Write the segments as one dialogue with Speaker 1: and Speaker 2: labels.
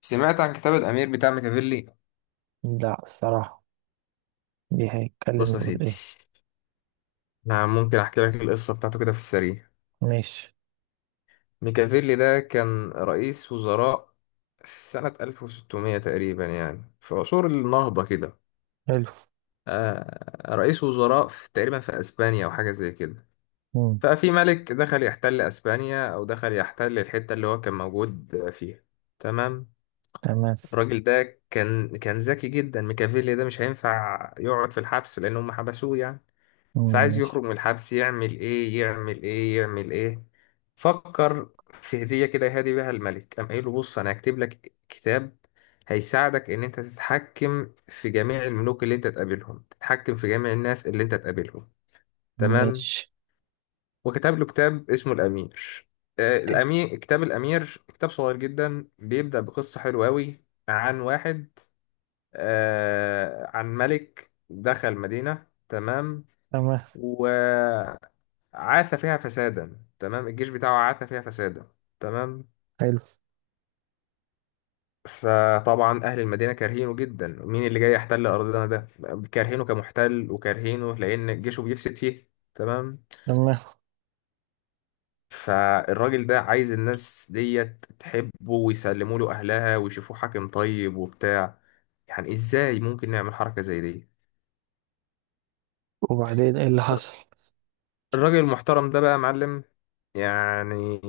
Speaker 1: سمعت عن كتاب الأمير بتاع ميكافيلي؟
Speaker 2: لا، الصراحة. دي هيتكلم
Speaker 1: بص يا
Speaker 2: يقول
Speaker 1: سيدي،
Speaker 2: ايه؟
Speaker 1: أنا ممكن أحكي لك القصة بتاعته كده في السريع.
Speaker 2: ماشي.
Speaker 1: ميكافيلي ده كان رئيس وزراء في سنة 1600 تقريبا، يعني في عصور النهضة كده.
Speaker 2: حلو.
Speaker 1: آه، رئيس وزراء في تقريبا في أسبانيا أو حاجة زي كده.
Speaker 2: مم.
Speaker 1: ففي ملك دخل يحتل أسبانيا أو دخل يحتل الحتة اللي هو كان موجود فيها. تمام.
Speaker 2: تمام.
Speaker 1: الراجل ده كان ذكي جدا، ميكافيلي ده مش هينفع يقعد في الحبس لأن هم حبسوه يعني.
Speaker 2: مم.
Speaker 1: فعايز
Speaker 2: ماشي.
Speaker 1: يخرج من الحبس، يعمل ايه يعمل ايه يعمل ايه؟ فكر في هدية كده يهدي بيها الملك، قام قايل له بص انا هكتب لك كتاب هيساعدك ان انت تتحكم في جميع الملوك اللي انت تقابلهم، تتحكم في جميع الناس اللي انت تقابلهم. تمام.
Speaker 2: ماشي.
Speaker 1: وكتب له كتاب اسمه الامير. الامير، كتاب الامير كتاب صغير جدا، بيبدأ بقصة حلوة قوي عن واحد، عن ملك دخل مدينة.
Speaker 2: تمام.
Speaker 1: تمام. عاث فيها فسادا، تمام، الجيش بتاعه عاث فيها فسادا. تمام.
Speaker 2: حلو.
Speaker 1: فطبعا اهل المدينه كارهينه جدا، مين اللي جاي يحتل ارضنا ده؟ كارهينه كمحتل وكارهينه لان جيشه بيفسد فيه. تمام.
Speaker 2: تمام.
Speaker 1: فالراجل ده عايز الناس ديت تحبه ويسلموا له اهلها ويشوفوه حاكم طيب وبتاع. يعني ازاي ممكن نعمل حركه زي دي؟
Speaker 2: وبعدين ايه اللي حصل؟
Speaker 1: الراجل المحترم ده بقى يا معلم، يعني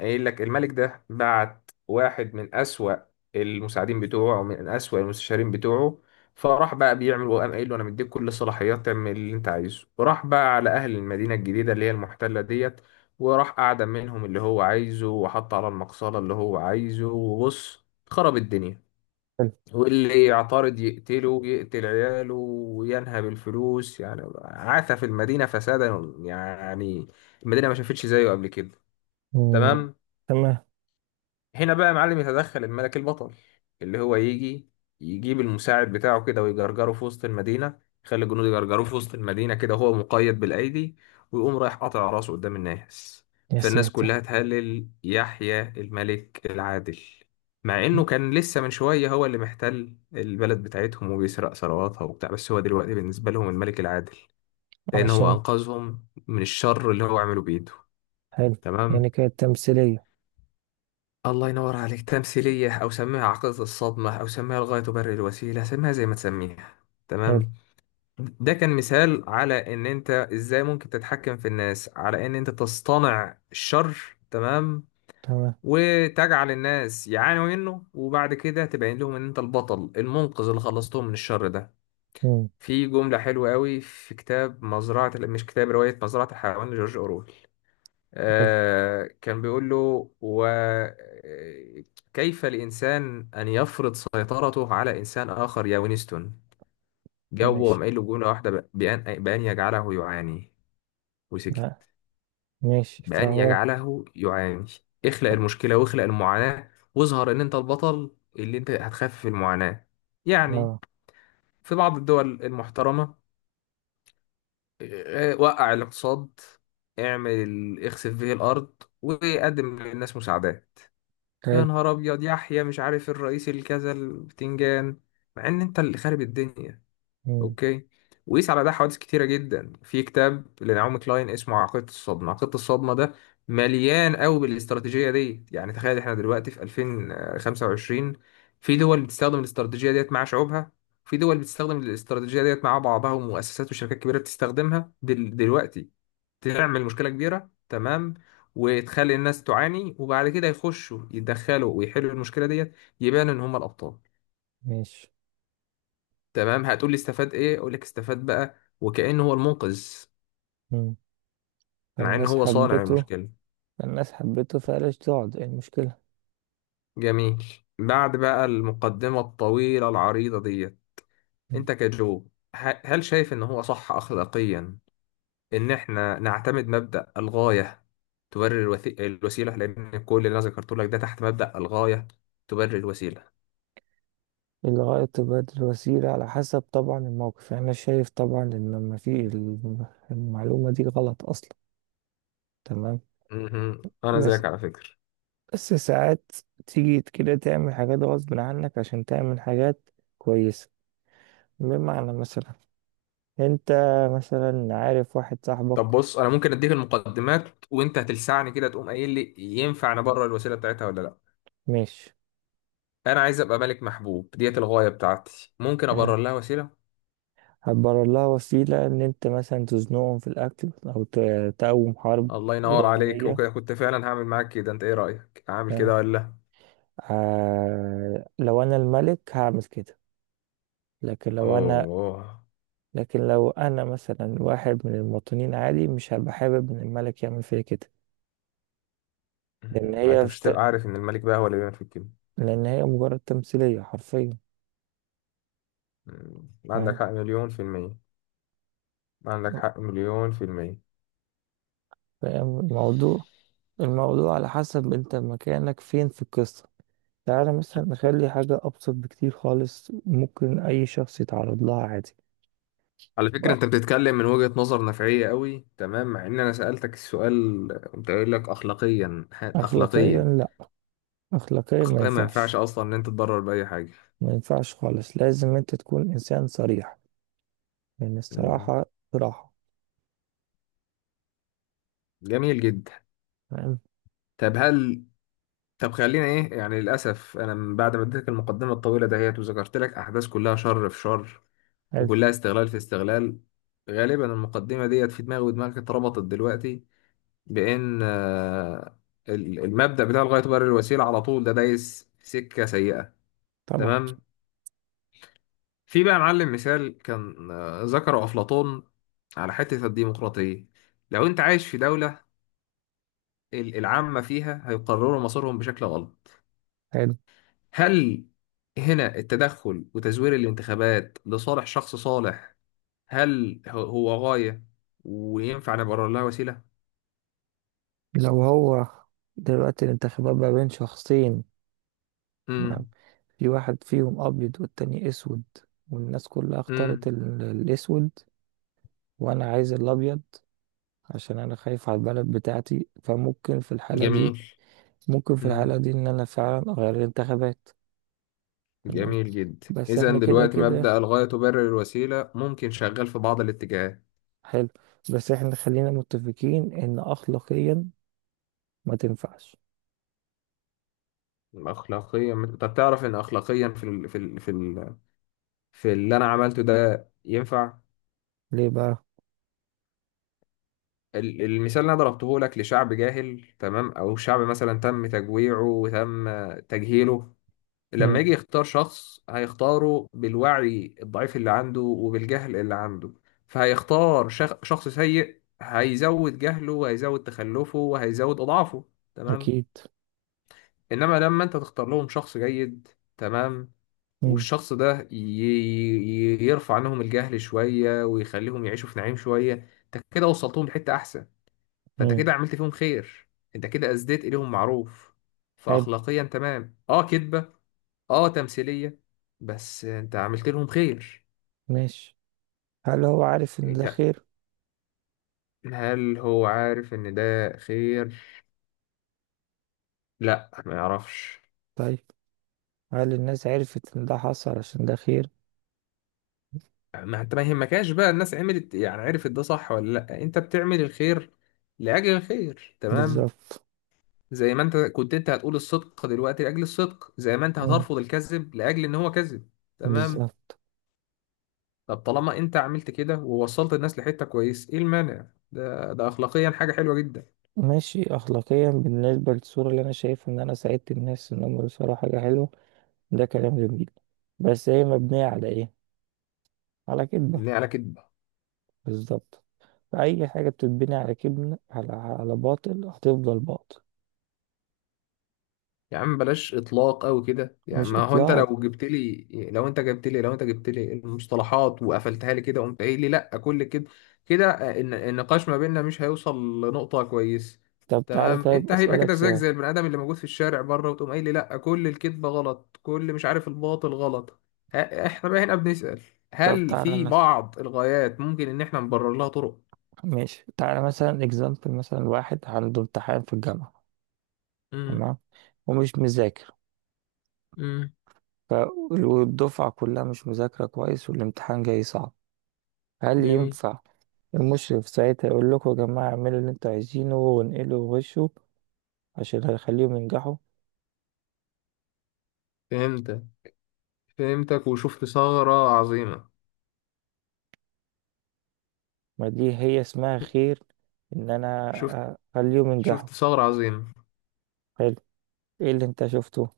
Speaker 1: قايل لك الملك ده بعت واحد من أسوأ المساعدين بتوعه ومن أسوأ المستشارين بتوعه. فراح بقى بيعمل، وقام قايل له انا مديك كل الصلاحيات تعمل اللي انت عايزه، وراح بقى على اهل المدينه الجديده اللي هي المحتله ديت، وراح اعدم منهم اللي هو عايزه، وحط على المقصله اللي هو عايزه، وبص، خرب الدنيا.
Speaker 2: حلو.
Speaker 1: واللي يعترض يقتله، يقتل عياله، وينهب الفلوس، يعني عاث في المدينة فسادا يعني، المدينة ما شافتش زيه قبل كده.
Speaker 2: مم.
Speaker 1: تمام.
Speaker 2: تمام.
Speaker 1: هنا بقى يا معلم يتدخل الملك البطل، اللي هو يجي يجيب المساعد بتاعه كده ويجرجره في وسط المدينة، يخلي الجنود يجرجروه في وسط المدينة كده وهو مقيد بالأيدي، ويقوم رايح قاطع راسه قدام الناس.
Speaker 2: يا
Speaker 1: فالناس
Speaker 2: ساتر.
Speaker 1: كلها تهلل يحيى الملك العادل، مع إنه كان لسه من شوية هو اللي محتل البلد بتاعتهم وبيسرق ثرواتها وبتاع، بس هو دلوقتي بالنسبة لهم الملك العادل، لأن هو
Speaker 2: عشان.
Speaker 1: أنقذهم من الشر اللي هو عمله بإيده.
Speaker 2: حلو.
Speaker 1: تمام.
Speaker 2: يعني كانت تمثيلية؟
Speaker 1: الله ينور عليك، تمثيلية أو سميها عقدة الصدمة أو سميها الغاية تبرر الوسيلة، سميها زي ما تسميها.
Speaker 2: حلو.
Speaker 1: تمام. ده كان مثال على إن أنت إزاي ممكن تتحكم في الناس، على إن أنت تصطنع الشر، تمام،
Speaker 2: تمام.
Speaker 1: وتجعل الناس يعانوا منه، وبعد كده تبين لهم إن أنت البطل المنقذ اللي خلصتهم من الشر ده.
Speaker 2: مم.
Speaker 1: في جملة حلوة قوي في كتاب مزرعة، مش كتاب، رواية مزرعة الحيوان لجورج أورويل.
Speaker 2: حلو.
Speaker 1: كان بيقول له وكيف الإنسان أن يفرض سيطرته على إنسان آخر يا وينستون. جاوب
Speaker 2: ماشي.
Speaker 1: وقام قايل له جملة واحدة، بأن يجعله يعاني، وسكت.
Speaker 2: لا. ماشي
Speaker 1: بأن
Speaker 2: فهو.
Speaker 1: يجعله يعاني. اخلق المشكلة واخلق المعاناة، واظهر إن أنت البطل اللي أنت هتخفف المعاناة يعني.
Speaker 2: اه.
Speaker 1: في بعض الدول المحترمة، وقع الاقتصاد، اعمل اخسف به الأرض، وقدم للناس مساعدات. يا
Speaker 2: حلو.
Speaker 1: نهار ابيض، يحيى مش عارف الرئيس الكذا البتنجان، مع ان انت اللي خارب الدنيا.
Speaker 2: مم.
Speaker 1: اوكي. وقيس على ده حوادث كتيره جدا في كتاب لنعومي كلاين اسمه عقيده الصدمه. عقيده الصدمه ده مليان قوي بالاستراتيجيه دي، يعني تخيل احنا دلوقتي في 2025، في دول بتستخدم الاستراتيجيه ديت مع شعوبها، في دول بتستخدم الاستراتيجيه ديت مع بعضها، ومؤسسات وشركات كبيره بتستخدمها دلوقتي. تعمل مشكلة كبيرة، تمام، وتخلي الناس تعاني، وبعد كده يخشوا يتدخلوا ويحلوا المشكلة ديت، يبان ان هم الابطال.
Speaker 2: ماشي.
Speaker 1: تمام. هتقول لي استفاد ايه؟ اقول لك استفاد بقى وكأنه هو المنقذ،
Speaker 2: مم.
Speaker 1: مع ان
Speaker 2: فالناس
Speaker 1: هو صانع
Speaker 2: حبته
Speaker 1: المشكلة.
Speaker 2: فالناس حبته فقالش تقعد ايه المشكلة؟
Speaker 1: جميل. بعد بقى المقدمة الطويلة العريضة ديت، انت كجو، هل شايف ان هو صح اخلاقيا ان احنا نعتمد مبدأ الغاية تبرر الوسيلة؟ لان كل اللي انا ذكرته لك ده تحت مبدأ الغاية تبرر الوسيلة.
Speaker 2: الغائط بدل وسيلة على حسب طبعا الموقف، يعني أنا شايف طبعا إن لما في المعلومة دي غلط أصلا. تمام.
Speaker 1: مهم. انا
Speaker 2: بس
Speaker 1: زيك على فكره.
Speaker 2: بس ساعات تيجي كده تعمل حاجات غصب عنك عشان تعمل حاجات كويسة. بمعنى مثلا أنت مثلا عارف واحد صاحبك.
Speaker 1: طب بص، انا ممكن اديك المقدمات وانت هتلسعني كده تقوم قايل لي ينفع نبرر الوسيله بتاعتها ولا لا.
Speaker 2: ماشي.
Speaker 1: انا عايز ابقى ملك محبوب، ديت الغايه بتاعتي، ممكن
Speaker 2: يعني
Speaker 1: ابرر لها وسيله.
Speaker 2: هتبرر لها وسيلة إن أنت مثلا تزنقهم في الأكل أو تقوم حرب
Speaker 1: الله ينور عليك،
Speaker 2: وهمية.
Speaker 1: وكده كنت فعلا هعمل معاك كده. انت ايه رايك، هعمل
Speaker 2: فاهم؟
Speaker 1: كده ولا لا؟
Speaker 2: آه، لو أنا الملك هعمل كده. لكن لو انا
Speaker 1: اوه.
Speaker 2: لكن لو انا مثلا واحد من المواطنين عادي، مش هبقى حابب ان الملك يعمل فيا كده. لان
Speaker 1: ما انت
Speaker 2: هي
Speaker 1: مش
Speaker 2: فت...
Speaker 1: هتبقى عارف ان الملك بقى هو اللي بيعمل في الكلمه.
Speaker 2: لان هي مجرد تمثيلية حرفيا.
Speaker 1: مم. عندك
Speaker 2: فاهم.
Speaker 1: حق مليون في المية. عندك حق مليون في المية.
Speaker 2: فاهم الموضوع. الموضوع على حسب انت مكانك فين في القصة. تعالى مثلا نخلي حاجة أبسط بكتير خالص ممكن أي شخص يتعرض لها عادي.
Speaker 1: على فكرة انت بتتكلم من وجهة نظر نفعية قوي، تمام، مع ان انا سألتك السؤال قمت قايل لك اخلاقيا،
Speaker 2: أخلاقيا
Speaker 1: اخلاقيا.
Speaker 2: لأ. أخلاقيا ما
Speaker 1: اخلاقيا ما
Speaker 2: ينفعش.
Speaker 1: ينفعش اصلا ان انت تضرر بأي حاجة.
Speaker 2: ما ينفعش خالص. لازم أنت تكون إنسان صريح، لأن
Speaker 1: مم.
Speaker 2: الصراحة صراحة.
Speaker 1: جميل جدا.
Speaker 2: تمام.
Speaker 1: طب هل، طب خلينا ايه يعني، للاسف انا من بعد ما اديتك المقدمة الطويلة دهيت وذكرت لك احداث كلها شر في شر،
Speaker 2: حلو.
Speaker 1: وكلها استغلال في استغلال، غالبا المقدمة ديت في دماغي ودماغك اتربطت دلوقتي بان المبدأ بتاع الغاية تبرر الوسيلة على طول ده دايس في سكة سيئة.
Speaker 2: طبعا.
Speaker 1: تمام. في بقى يا معلم مثال كان ذكره أفلاطون على حتة الديمقراطية. لو أنت عايش في دولة العامة فيها هيقرروا مصيرهم بشكل غلط،
Speaker 2: حلو.
Speaker 1: هل هنا التدخل وتزوير الانتخابات لصالح شخص صالح، هل هو هو غاية وينفع نبرر لها وسيلة؟
Speaker 2: لو هو، دلوقتي الانتخابات ما بين شخصين. ما-
Speaker 1: امم.
Speaker 2: في واحد فيهم أبيض والتاني أسود، والناس كلها اختارت
Speaker 1: امم.
Speaker 2: الأسود، وأنا عايز الأبيض عشان أنا خايف على البلد بتاعتي. فممكن في الحالة دي
Speaker 1: جميل.
Speaker 2: ممكن في
Speaker 1: امم.
Speaker 2: الحالة دي إن أنا فعلا أغير الانتخابات. تمام.
Speaker 1: جميل جدا.
Speaker 2: بس
Speaker 1: إذا
Speaker 2: إحنا كده
Speaker 1: دلوقتي
Speaker 2: كده.
Speaker 1: مبدأ الغاية تبرر الوسيلة ممكن شغال في بعض الاتجاهات.
Speaker 2: حلو. بس إحنا خلينا متفقين إن أخلاقيا ما تنفعش.
Speaker 1: اخلاقيا، طب تعرف ان اخلاقيا في اللي انا عملته ده ينفع.
Speaker 2: ليه بقى؟
Speaker 1: المثال اللي انا ضربته لك لشعب جاهل، تمام، او شعب مثلا تم تجويعه وتم تجهيله، لما يجي
Speaker 2: مم.
Speaker 1: يختار شخص هيختاره بالوعي الضعيف اللي عنده وبالجهل اللي عنده، فهيختار شخص سيء، هيزود جهله وهيزود تخلفه وهيزود اضعافه. تمام.
Speaker 2: أكيد.
Speaker 1: انما لما انت تختار لهم شخص جيد، تمام،
Speaker 2: مم.
Speaker 1: والشخص ده يرفع عنهم الجهل شوية ويخليهم يعيشوا في نعيم شوية، انت كده وصلتهم لحتة احسن. فانت
Speaker 2: مم.
Speaker 1: كده عملت فيهم خير، انت كده اسديت اليهم معروف.
Speaker 2: حلو.
Speaker 1: فاخلاقيا تمام، اه كدبة، اه تمثيلية، بس انت عملت لهم خير.
Speaker 2: ماشي. هل هو عارف إن ده
Speaker 1: انت،
Speaker 2: خير؟
Speaker 1: هل هو عارف ان ده خير؟ لا، ما يعرفش.
Speaker 2: طيب. هل الناس عرفت ان ده حصل عشان ده خير؟
Speaker 1: ما انت ما يهمكش بقى الناس عملت إيه، يعني عرفت ده صح ولا لا، انت بتعمل الخير لاجل الخير. تمام.
Speaker 2: بالظبط.
Speaker 1: زي ما انت كنت، انت هتقول الصدق دلوقتي لاجل الصدق، زي ما انت
Speaker 2: مم.
Speaker 1: هترفض الكذب لاجل ان هو كذب. تمام.
Speaker 2: بالظبط.
Speaker 1: طب طالما انت عملت كده ووصلت الناس لحتة كويس، ايه المانع؟ ده ده اخلاقيا حاجة حلوة جدا.
Speaker 2: ماشي، اخلاقيا بالنسبه للصوره اللي انا شايف ان انا ساعدت الناس ان هم يوصلوا حاجه حلوه، ده كلام جميل. بس هي مبنيه على ايه؟ على كذبه.
Speaker 1: يعني على كده.
Speaker 2: بالظبط. اي حاجه بتتبني على كذب، على باطل، هتفضل باطل.
Speaker 1: يا عم بلاش اطلاق قوي كده يعني.
Speaker 2: مش
Speaker 1: ما هو انت
Speaker 2: اطلاق.
Speaker 1: لو جبت لي، لو انت جبت لي المصطلحات وقفلتها لي كده وقمت قايل لي لا كل كده كده، النقاش ما بيننا مش هيوصل لنقطة كويس.
Speaker 2: طب تعالى،
Speaker 1: تمام.
Speaker 2: طيب
Speaker 1: انت هيبقى
Speaker 2: اسالك
Speaker 1: كده زيك
Speaker 2: سؤال.
Speaker 1: زي البني ادم اللي موجود في الشارع بره، وتقوم قايل لي لا كل الكذبة غلط، كل مش عارف الباطل غلط. احنا بقى هنا بنسأل،
Speaker 2: طب
Speaker 1: هل
Speaker 2: تعالى
Speaker 1: في
Speaker 2: مثلا.
Speaker 1: بعض الغايات ممكن ان احنا نبرر لها طرق؟
Speaker 2: ماشي تعالى مثلا اكزامبل، مثلا واحد عنده امتحان في الجامعه.
Speaker 1: امم.
Speaker 2: تمام. ومش مذاكر.
Speaker 1: امم.
Speaker 2: ف- والدفعة كلها مش مذاكرة كويس والامتحان جاي صعب. هل
Speaker 1: جميل.
Speaker 2: ينفع المشرف ساعتها يقول لكم يا جماعة اعملوا اللي انتوا عايزينه وانقلوا وغشوا، عشان هيخليهم ينجحوا؟
Speaker 1: فهمتك. فهمتك وشفت ثغرة عظيمة.
Speaker 2: ما دي هي اسمها خير، ان انا
Speaker 1: شفت،
Speaker 2: اخليهم ينجحوا.
Speaker 1: شفت ثغرة عظيمة.
Speaker 2: حلو. ايه اللي انت شفته؟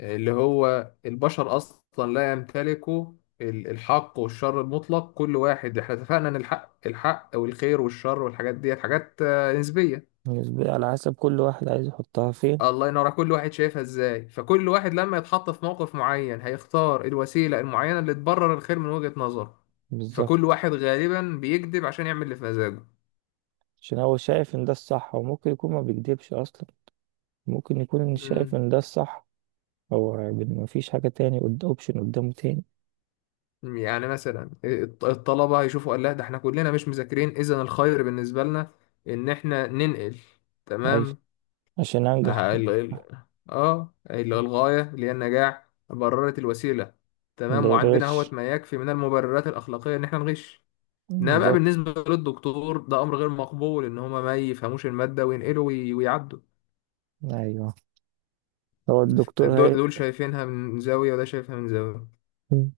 Speaker 1: اللي هو البشر أصلا لا يمتلكوا الحق والشر المطلق، كل واحد، احنا اتفقنا ان الحق الحق والخير والشر والحاجات ديت حاجات نسبية.
Speaker 2: بالنسبة على حسب كل واحد عايز يحطها فين.
Speaker 1: الله ينور، على كل واحد شايفها ازاي، فكل واحد لما يتحط في موقف معين هيختار الوسيلة المعينة اللي تبرر الخير من وجهة نظره. فكل
Speaker 2: بالظبط،
Speaker 1: واحد غالبا بيكذب عشان يعمل اللي في
Speaker 2: عشان هو شايف ان ده الصح. وممكن يكون ما بيكدبش اصلا، ممكن يكون إن
Speaker 1: مزاجه.
Speaker 2: شايف ان ده الصح. هو ما فيش حاجة تاني، قد اوبشن قدامه تاني.
Speaker 1: يعني مثلا الطلبة هيشوفوا قال لا ده احنا كلنا مش مذاكرين، اذا الخير بالنسبة لنا ان احنا ننقل.
Speaker 2: عايز
Speaker 1: تمام.
Speaker 2: عشان انجح.
Speaker 1: اه ال- ال- الغاية اللي هي النجاح بررت الوسيلة. تمام. وعندنا
Speaker 2: للغش.
Speaker 1: اهوت ما يكفي من المبررات الأخلاقية ان احنا نغش. انما بقى
Speaker 2: بالظبط.
Speaker 1: بالنسبة للدكتور ده امر غير مقبول ان هما ما يفهموش المادة وينقلوا ويعدوا.
Speaker 2: أيوه. هو الدكتور
Speaker 1: دول دول شايفينها من زاوية وده شايفها من زاوية.
Speaker 2: مم.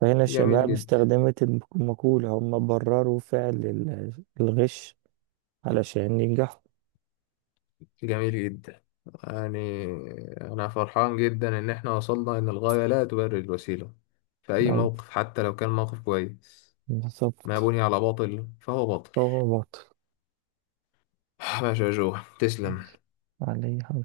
Speaker 2: فهنا
Speaker 1: جميل
Speaker 2: الشباب
Speaker 1: جدا.
Speaker 2: استخدمت المقولة، هم برروا فعل الغش علشان ينجحوا.
Speaker 1: جميل جدا. يعني، أنا فرحان جدا إن إحنا وصلنا إن الغاية لا تبرر الوسيلة في أي
Speaker 2: أيوه.
Speaker 1: موقف، حتى لو كان موقف كويس. ما
Speaker 2: بالظبط.
Speaker 1: بني على باطل فهو باطل.
Speaker 2: هو باطل.
Speaker 1: ماشي يا جو، تسلم.
Speaker 2: عليه.